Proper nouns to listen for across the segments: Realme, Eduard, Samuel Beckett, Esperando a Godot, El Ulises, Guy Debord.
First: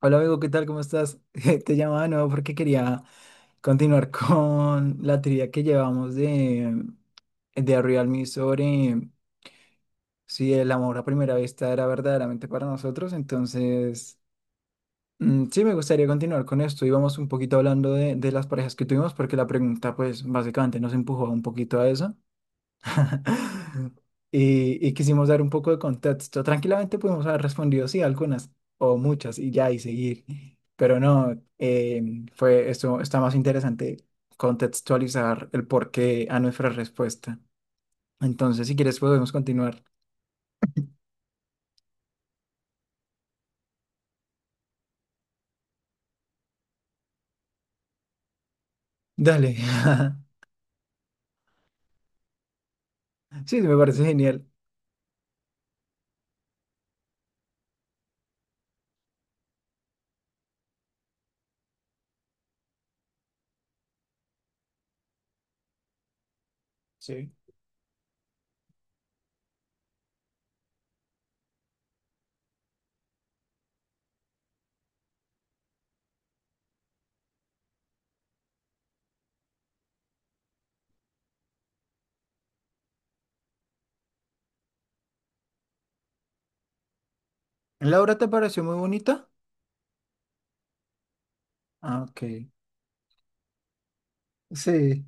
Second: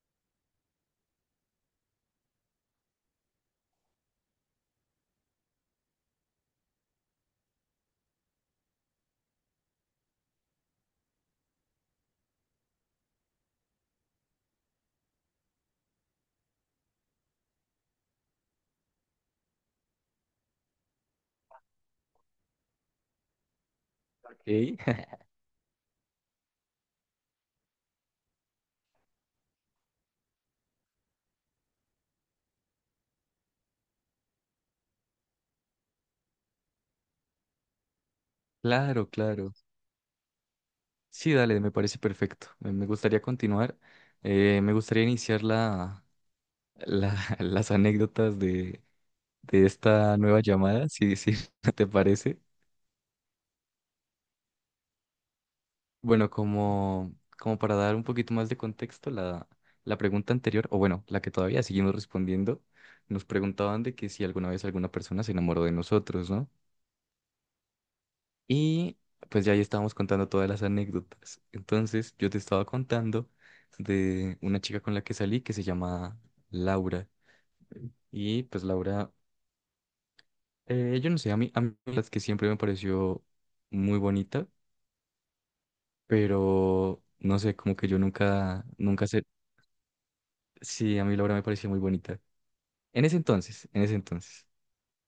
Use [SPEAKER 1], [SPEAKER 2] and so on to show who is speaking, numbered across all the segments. [SPEAKER 1] Hola amigo, ¿qué tal? ¿Cómo estás? Te llamaba de nuevo porque quería continuar con la teoría que llevamos de Realme sobre si el amor a primera vista era verdaderamente para nosotros. Entonces, mm, sí, me gustaría continuar con esto. Íbamos un poquito hablando de las parejas que tuvimos porque la pregunta, pues, básicamente nos empujó un poquito a eso.
[SPEAKER 2] Ok,
[SPEAKER 1] Y quisimos dar un poco de contexto. Tranquilamente pudimos haber respondido sí, algunas o muchas y ya y seguir. Pero no, fue esto, está más interesante contextualizar el porqué a nuestra respuesta. Entonces, si quieres,
[SPEAKER 2] Claro,
[SPEAKER 1] podemos
[SPEAKER 2] claro.
[SPEAKER 1] continuar.
[SPEAKER 2] Sí, dale, me parece perfecto. Me gustaría continuar. Me gustaría iniciar la, las anécdotas de,
[SPEAKER 1] Dale.
[SPEAKER 2] de esta nueva llamada, si te parece.
[SPEAKER 1] Sí, me parece genial.
[SPEAKER 2] Bueno, como para dar un poquito más de contexto, la pregunta anterior, o bueno, la que todavía seguimos respondiendo, nos preguntaban de que si alguna vez alguna persona se enamoró de nosotros, ¿no?
[SPEAKER 1] Sí.
[SPEAKER 2] Y pues ya ahí estábamos contando todas las anécdotas. Entonces yo te estaba contando de una chica con la que salí que se llama Laura. Y pues Laura, yo no sé, a mí, las que siempre me pareció muy bonita, pero no sé, como que
[SPEAKER 1] la
[SPEAKER 2] yo
[SPEAKER 1] ¿Laura te pareció
[SPEAKER 2] nunca,
[SPEAKER 1] muy
[SPEAKER 2] nunca sé.
[SPEAKER 1] bonita?
[SPEAKER 2] Sí, a mí Laura me parecía muy
[SPEAKER 1] Ah,
[SPEAKER 2] bonita.
[SPEAKER 1] ok.
[SPEAKER 2] En ese entonces,
[SPEAKER 1] Sí,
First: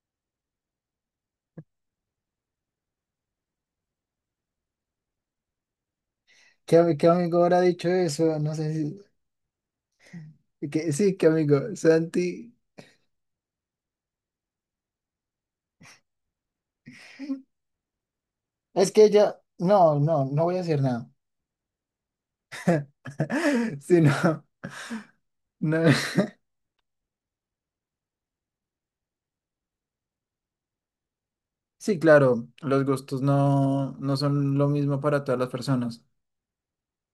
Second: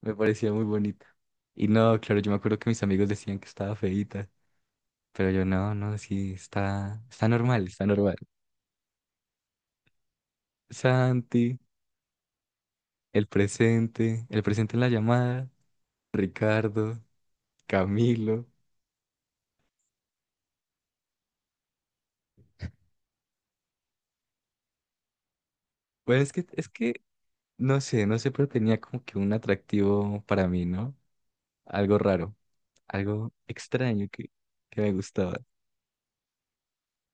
[SPEAKER 2] me parecía muy bonita. Y no, claro, yo me acuerdo que mis amigos decían que estaba feíta, pero yo no, no, sí,
[SPEAKER 1] ¿qué, ami-
[SPEAKER 2] está,
[SPEAKER 1] qué
[SPEAKER 2] está
[SPEAKER 1] amigo habrá
[SPEAKER 2] normal, está
[SPEAKER 1] dicho
[SPEAKER 2] normal.
[SPEAKER 1] eso? No sé si... Que, sí, qué
[SPEAKER 2] Santi,
[SPEAKER 1] amigo. Santi.
[SPEAKER 2] el presente en la llamada, Ricardo, Camilo.
[SPEAKER 1] Es que ella, no, no, no voy a decir nada. Sí, no, no.
[SPEAKER 2] Pues es que, no sé, pero tenía como que un atractivo para mí, ¿no? Algo
[SPEAKER 1] Sí,
[SPEAKER 2] raro,
[SPEAKER 1] claro, los gustos
[SPEAKER 2] algo
[SPEAKER 1] no,
[SPEAKER 2] extraño
[SPEAKER 1] no
[SPEAKER 2] que,
[SPEAKER 1] son lo
[SPEAKER 2] que me
[SPEAKER 1] mismo para todas
[SPEAKER 2] gustaba.
[SPEAKER 1] las personas.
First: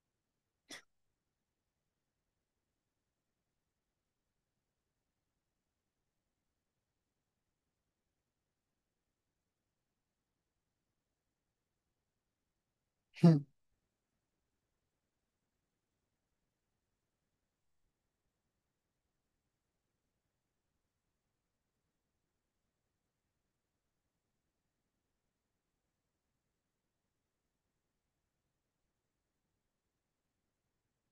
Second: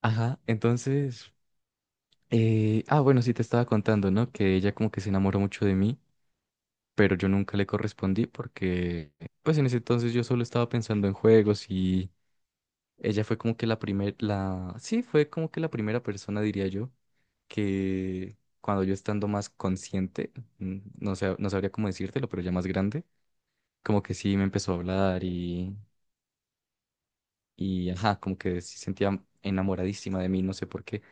[SPEAKER 2] Ajá, entonces, bueno, sí te estaba contando, ¿no? Que ella como que se enamoró mucho de mí, pero yo nunca le correspondí porque, pues en ese entonces yo solo estaba pensando en juegos y ella fue como que la primera, sí, fue como que la primera persona, diría yo, que cuando yo estando más consciente, no sé, no sabría cómo decírtelo, pero ya más grande, como que sí me empezó a hablar y ajá, como que sí sentía enamoradísima de mí, no sé por qué.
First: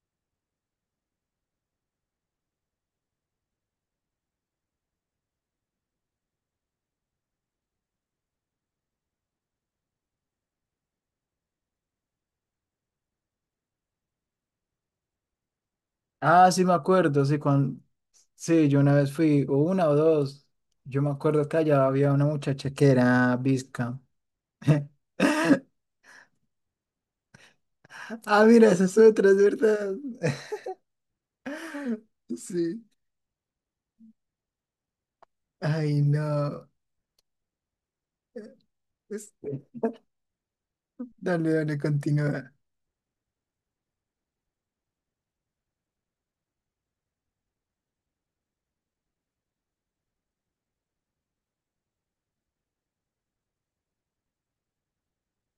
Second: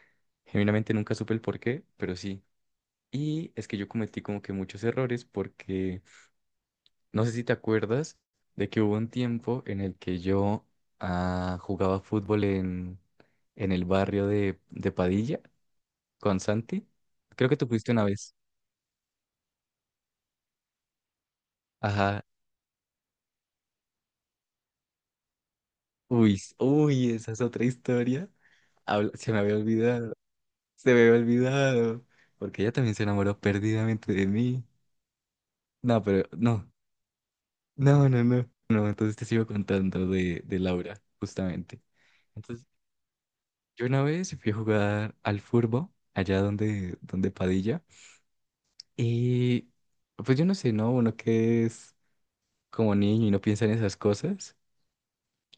[SPEAKER 2] Genuinamente nunca supe el por qué, pero sí. Y es que yo cometí como que muchos errores porque no sé si te acuerdas de que hubo un tiempo en el que yo jugaba fútbol en el barrio de Padilla con
[SPEAKER 1] Ah, sí, me
[SPEAKER 2] Santi.
[SPEAKER 1] acuerdo, sí,
[SPEAKER 2] Creo que tú
[SPEAKER 1] cuando,
[SPEAKER 2] fuiste una vez.
[SPEAKER 1] sí, yo una vez fui, o una o dos, yo me acuerdo que allá había
[SPEAKER 2] Ajá.
[SPEAKER 1] una muchacha que era bizca.
[SPEAKER 2] Uy, uy, esa es otra historia.
[SPEAKER 1] Ah, mira, esa es otra,
[SPEAKER 2] Se
[SPEAKER 1] es
[SPEAKER 2] me había
[SPEAKER 1] verdad.
[SPEAKER 2] olvidado. Se me había olvidado. Porque ella
[SPEAKER 1] Sí.
[SPEAKER 2] también se enamoró perdidamente de mí.
[SPEAKER 1] Ay,
[SPEAKER 2] No, pero
[SPEAKER 1] no.
[SPEAKER 2] no. No, no, no. No, entonces te
[SPEAKER 1] Es-
[SPEAKER 2] sigo contando de Laura,
[SPEAKER 1] Dale, dale,
[SPEAKER 2] justamente.
[SPEAKER 1] continúa.
[SPEAKER 2] Yo una vez fui a jugar al furbo, allá donde Padilla, y pues yo no sé, ¿no? Uno que es como niño y no piensa en esas cosas,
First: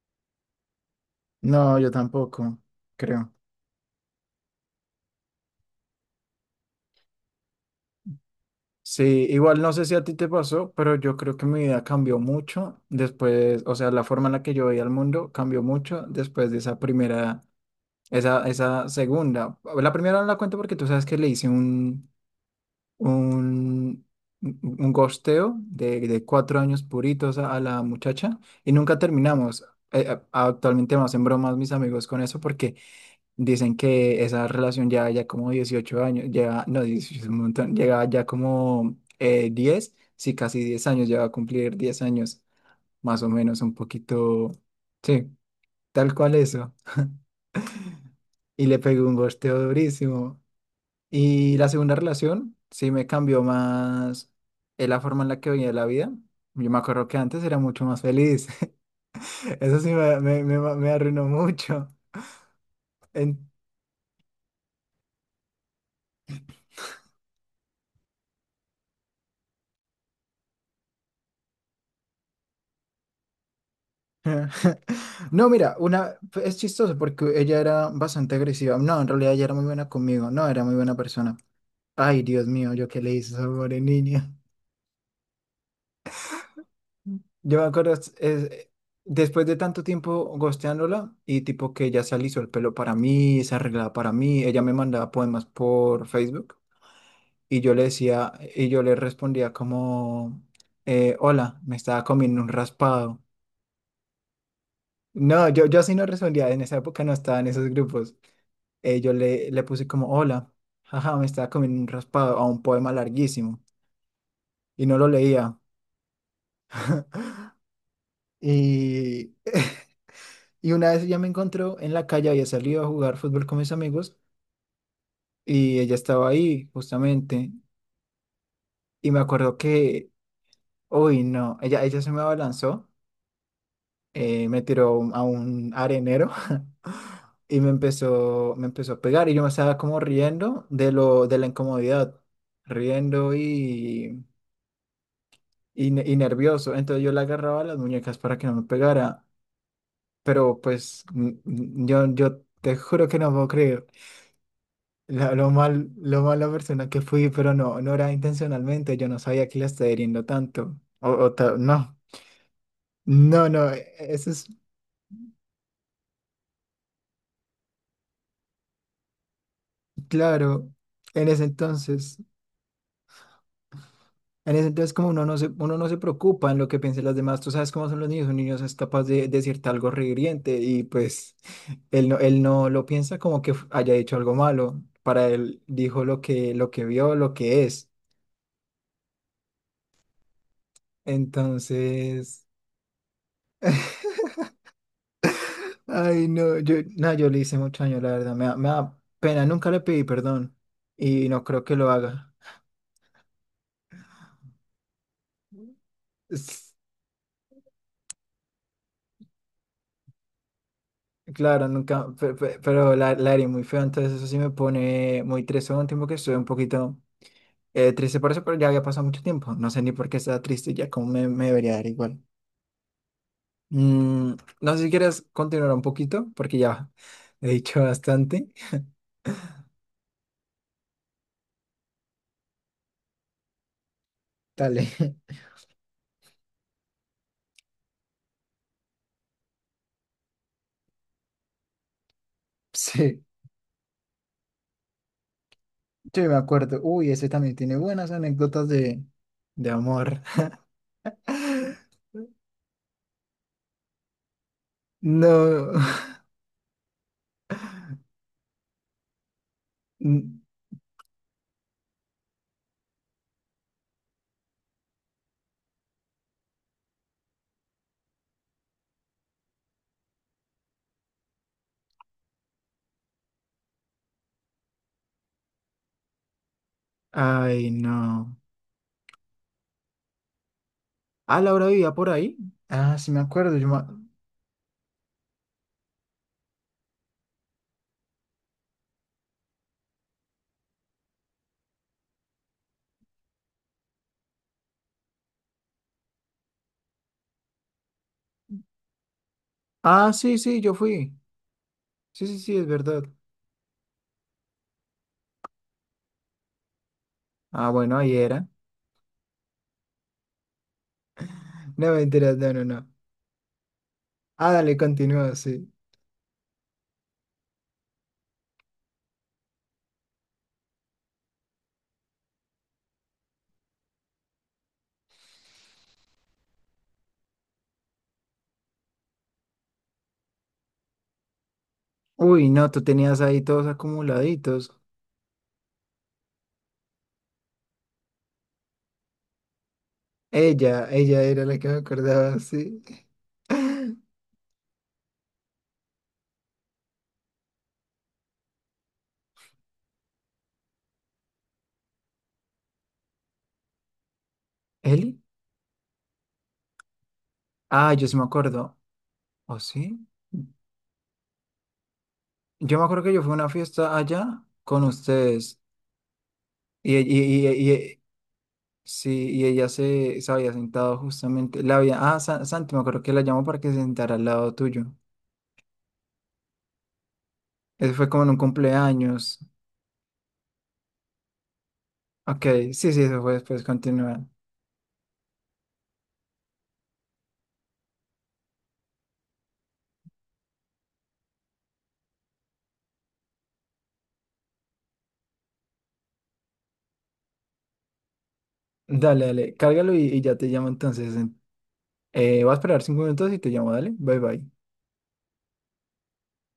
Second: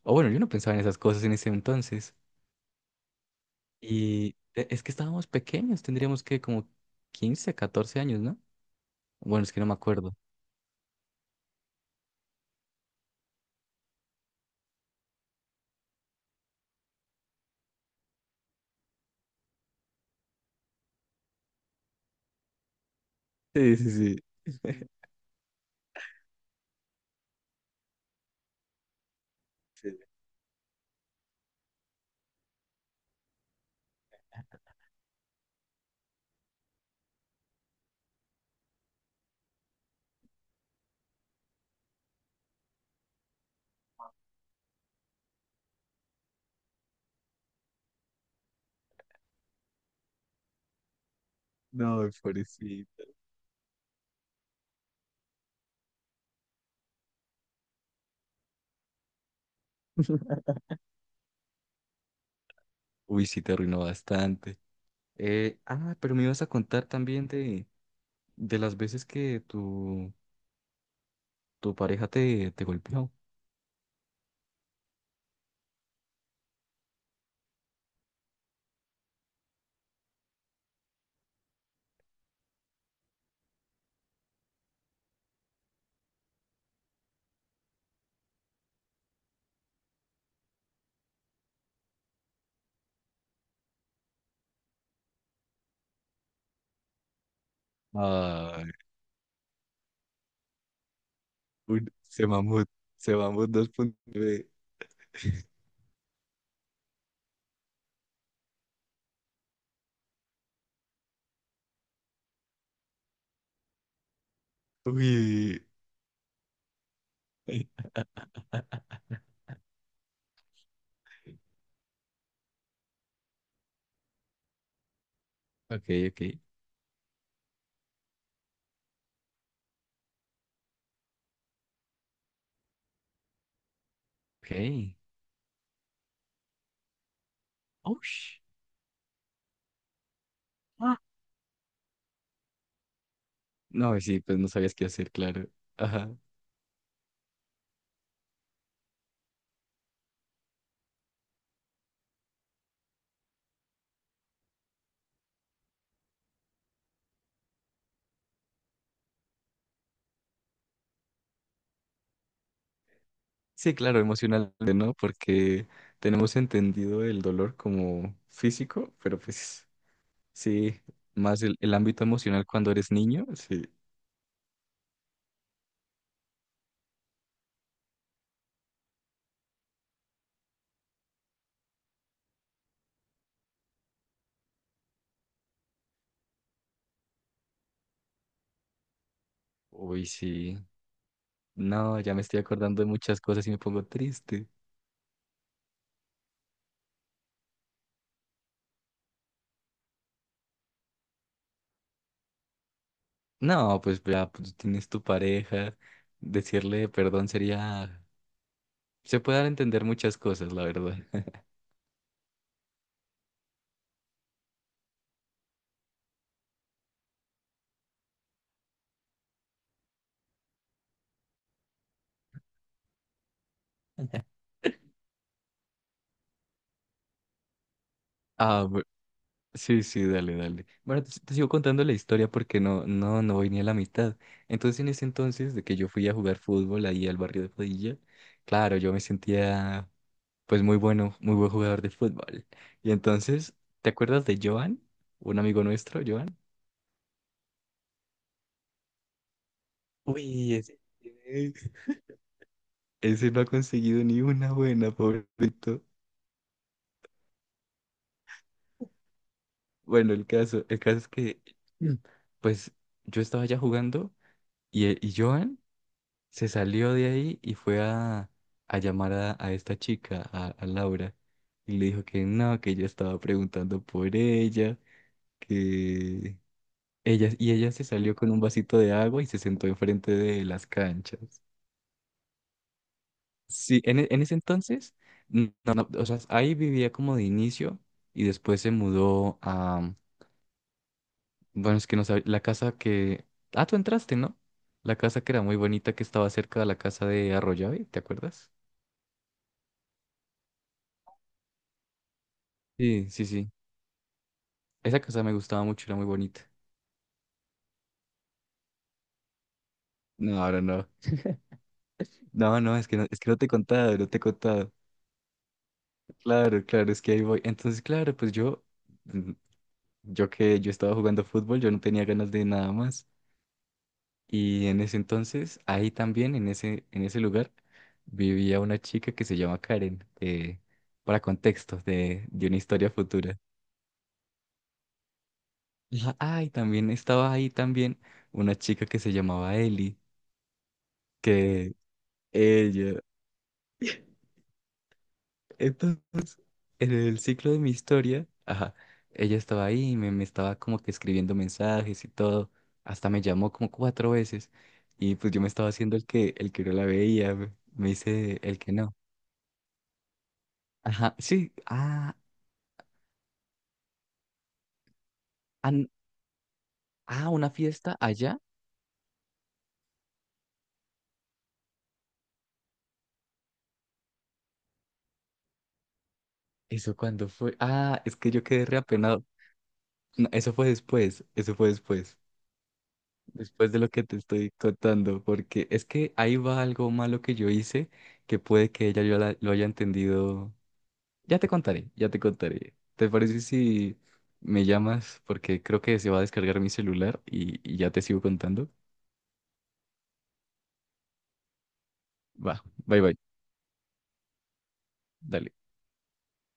[SPEAKER 2] o bueno, yo no pensaba en esas cosas en ese
[SPEAKER 1] No, yo
[SPEAKER 2] entonces,
[SPEAKER 1] tampoco, creo.
[SPEAKER 2] y es que estábamos pequeños, tendríamos que como 15 14 años, ¿no?
[SPEAKER 1] Sí,
[SPEAKER 2] Bueno, es que
[SPEAKER 1] igual
[SPEAKER 2] no
[SPEAKER 1] no
[SPEAKER 2] me
[SPEAKER 1] sé si a ti
[SPEAKER 2] acuerdo.
[SPEAKER 1] te pasó, pero yo creo que mi vida cambió mucho después, o sea, la forma en la que yo veía el mundo cambió mucho después de esa primera, esa segunda. La primera no la cuento porque tú sabes que le hice
[SPEAKER 2] Sí, sí,
[SPEAKER 1] un,
[SPEAKER 2] sí.
[SPEAKER 1] un gosteo de 4 años puritos a la muchacha y nunca terminamos.
[SPEAKER 2] Sí.
[SPEAKER 1] Actualmente me hacen bromas mis amigos con eso porque dicen que esa relación ya, ya como 18 años, lleva, no, 18 es un montón, llegaba ya como 10, sí, casi 10 años, ya va a cumplir 10 años, más o menos, un poquito, sí, tal cual eso. Y le pegué un gosteo durísimo. Y la segunda
[SPEAKER 2] No,
[SPEAKER 1] relación, sí
[SPEAKER 2] pobrecito.
[SPEAKER 1] me cambió más la forma en la que veía la vida. Yo me acuerdo que antes era mucho más feliz, eso sí me, me, me me arruinó mucho.
[SPEAKER 2] Uy, sí, te arruinó bastante. Pero me ibas a contar también de las veces que tú tu pareja te golpeó.
[SPEAKER 1] No, mira, una es chistoso porque ella era bastante agresiva. No, en realidad ella era muy buena conmigo. No, era muy buena persona. Ay, Dios mío, yo qué le hice a esa pobre niña. Yo me acuerdo, después de tanto tiempo gosteándola y tipo que ella se alisó el pelo para mí, se arreglaba para mí, ella me mandaba poemas por Facebook y
[SPEAKER 2] Ay,
[SPEAKER 1] yo le respondía como, hola, me
[SPEAKER 2] uy,
[SPEAKER 1] estaba comiendo un
[SPEAKER 2] se
[SPEAKER 1] raspado.
[SPEAKER 2] mamut 2,9.
[SPEAKER 1] No, yo así no respondía, en esa época no estaba en esos grupos. Yo le puse como, hola, jaja, me estaba comiendo un raspado a un poema larguísimo y no lo leía.
[SPEAKER 2] Uy. Ok,
[SPEAKER 1] Y, y una vez ella me encontró en la calle, había salido a jugar fútbol con mis amigos y ella
[SPEAKER 2] ok,
[SPEAKER 1] estaba ahí justamente. Y me acuerdo que, uy, no, ella se me abalanzó, me
[SPEAKER 2] ok.
[SPEAKER 1] tiró a un arenero y me
[SPEAKER 2] Ush.
[SPEAKER 1] empezó, me empezó a pegar y yo me estaba como riendo de
[SPEAKER 2] Ah.
[SPEAKER 1] de la incomodidad, riendo
[SPEAKER 2] No, sí, pues no sabías qué hacer, claro. Ajá.
[SPEAKER 1] y nervioso. Entonces yo le agarraba las muñecas para que no me pegara. Pero pues yo te juro que no puedo creer lo mala persona que fui, pero no, no era intencionalmente. Yo no sabía que la estaba hiriendo tanto. No, no, no,
[SPEAKER 2] Sí, claro,
[SPEAKER 1] eso es
[SPEAKER 2] emocionalmente, ¿no? Porque tenemos entendido el dolor como físico, pero pues
[SPEAKER 1] claro.
[SPEAKER 2] sí,
[SPEAKER 1] En
[SPEAKER 2] más
[SPEAKER 1] ese
[SPEAKER 2] el ámbito
[SPEAKER 1] entonces.
[SPEAKER 2] emocional cuando eres niño, sí.
[SPEAKER 1] En ese entonces como uno no se preocupa en lo que piensen los demás, tú sabes cómo son los niños, un niño es capaz de decirte algo rehiriente y pues él no lo piensa como que haya hecho algo malo, para él dijo lo que vio, lo que es.
[SPEAKER 2] Uy, sí. No, ya me estoy
[SPEAKER 1] Entonces,
[SPEAKER 2] acordando de muchas cosas y me pongo triste.
[SPEAKER 1] ay no, no, yo le hice mucho daño, la verdad, me da pena, nunca le pedí perdón y no creo que lo haga.
[SPEAKER 2] No, pues ya pues, tienes tu pareja.
[SPEAKER 1] Es-
[SPEAKER 2] Decirle perdón sería. Se puede dar a entender muchas cosas, la verdad.
[SPEAKER 1] Claro, nunca, pero, la herida muy fea. Entonces eso sí me pone muy triste. Hubo un tiempo que estuve un poquito triste por eso, pero ya había pasado mucho tiempo. No sé ni por qué estaba triste, ya como me debería dar igual. Mm, no sé si quieres continuar un poquito, porque ya he dicho bastante.
[SPEAKER 2] Ah, sí, sí, dale, dale. Bueno, te sigo contando la historia porque no, no, no voy ni a la mitad. Entonces,
[SPEAKER 1] Dale.
[SPEAKER 2] en ese entonces de que yo fui a jugar fútbol ahí al barrio de Padilla, claro, yo me sentía pues muy bueno, muy buen jugador de fútbol. Y
[SPEAKER 1] Sí,
[SPEAKER 2] entonces, ¿te acuerdas de Joan? Un amigo nuestro,
[SPEAKER 1] yo me
[SPEAKER 2] Joan.
[SPEAKER 1] acuerdo. Uy, ese también tiene buenas anécdotas de amor.
[SPEAKER 2] Uy, ese, ese no ha conseguido ni una buena,
[SPEAKER 1] No.
[SPEAKER 2] pobrecito. Bueno, el
[SPEAKER 1] Mm,
[SPEAKER 2] caso, el caso es que, Mm. pues, yo estaba ya jugando y Joan se salió de ahí y fue a llamar a esta chica, a Laura, y le dijo que no, que yo estaba preguntando por ella, que y
[SPEAKER 1] ay,
[SPEAKER 2] ella se salió con
[SPEAKER 1] no.
[SPEAKER 2] un vasito de agua y se sentó enfrente de las
[SPEAKER 1] Ah,
[SPEAKER 2] canchas.
[SPEAKER 1] Laura vivía por ahí. Ah, sí, me acuerdo. Yo
[SPEAKER 2] Sí,
[SPEAKER 1] ma-
[SPEAKER 2] en ese entonces, no, no, o sea, ahí vivía como de inicio y después se mudó. Bueno, es que no sabía. La casa que. Ah, tú entraste, ¿no? La casa que era muy bonita que estaba cerca de la casa de Arroyave, ¿te acuerdas?
[SPEAKER 1] Ah, sí, sí, yo fui. Sí, sí, sí, es verdad.
[SPEAKER 2] Sí, sí, sí. Esa casa me gustaba mucho, era muy bonita.
[SPEAKER 1] Ah, bueno, ahí era.
[SPEAKER 2] No, ahora no.
[SPEAKER 1] No, mentiras, no,
[SPEAKER 2] No,
[SPEAKER 1] no,
[SPEAKER 2] no,
[SPEAKER 1] no.
[SPEAKER 2] es que no, es que no te he contado, no te he
[SPEAKER 1] Ah,
[SPEAKER 2] contado.
[SPEAKER 1] dale, continúa, sí.
[SPEAKER 2] Claro, claro, es que ahí voy. Entonces, claro, pues mm, yo que yo estaba jugando fútbol, yo no tenía ganas de nada más. Y en ese entonces, ahí también, en ese lugar, vivía una chica que se llama Karen, para contextos de
[SPEAKER 1] Uy,
[SPEAKER 2] una
[SPEAKER 1] no, tú
[SPEAKER 2] historia
[SPEAKER 1] tenías
[SPEAKER 2] futura.
[SPEAKER 1] ahí todos acumuladitos.
[SPEAKER 2] Ajá, Ah, y también estaba ahí también una chica que se llamaba Eli,
[SPEAKER 1] Ella era la que me
[SPEAKER 2] que
[SPEAKER 1] acordaba, sí.
[SPEAKER 2] ella. Entonces, en el ciclo de mi historia, ajá, ella estaba ahí y me estaba como que escribiendo mensajes y todo. Hasta me llamó como cuatro veces.
[SPEAKER 1] ¿Eli?
[SPEAKER 2] Y pues yo me estaba haciendo el que no la veía, me
[SPEAKER 1] Ah, yo sí me
[SPEAKER 2] hice el que
[SPEAKER 1] acuerdo.
[SPEAKER 2] no.
[SPEAKER 1] ¿O sí?
[SPEAKER 2] Ajá, sí,
[SPEAKER 1] Yo me acuerdo que yo fui a una fiesta allá con ustedes.
[SPEAKER 2] an-
[SPEAKER 1] Y, y, y,
[SPEAKER 2] una
[SPEAKER 1] y-
[SPEAKER 2] fiesta
[SPEAKER 1] y-
[SPEAKER 2] allá.
[SPEAKER 1] sí, y ella se había sentado justamente. La había, ah, Santi, me acuerdo que la llamó para que se sentara al lado tuyo.
[SPEAKER 2] ¿Eso cuando fue?
[SPEAKER 1] Eso
[SPEAKER 2] Ah,
[SPEAKER 1] fue
[SPEAKER 2] es
[SPEAKER 1] como en
[SPEAKER 2] que
[SPEAKER 1] un
[SPEAKER 2] yo quedé reapenado.
[SPEAKER 1] cumpleaños.
[SPEAKER 2] No, eso fue después, eso fue después.
[SPEAKER 1] Ok, sí, sí, eso fue después.
[SPEAKER 2] después de lo que te
[SPEAKER 1] Continúa.
[SPEAKER 2] estoy contando, porque es que ahí va algo malo que yo hice que puede que ella yo lo haya entendido. Ya te contaré, ya te contaré. ¿Te parece si me llamas? Porque creo que se va a descargar mi celular y ya te sigo contando.
[SPEAKER 1] Dale, dale, cárgalo y ya te llamo entonces. Voy a
[SPEAKER 2] Va,
[SPEAKER 1] esperar
[SPEAKER 2] bye
[SPEAKER 1] cinco
[SPEAKER 2] bye,
[SPEAKER 1] minutos y te llamo, dale. Bye bye.
[SPEAKER 2] dale.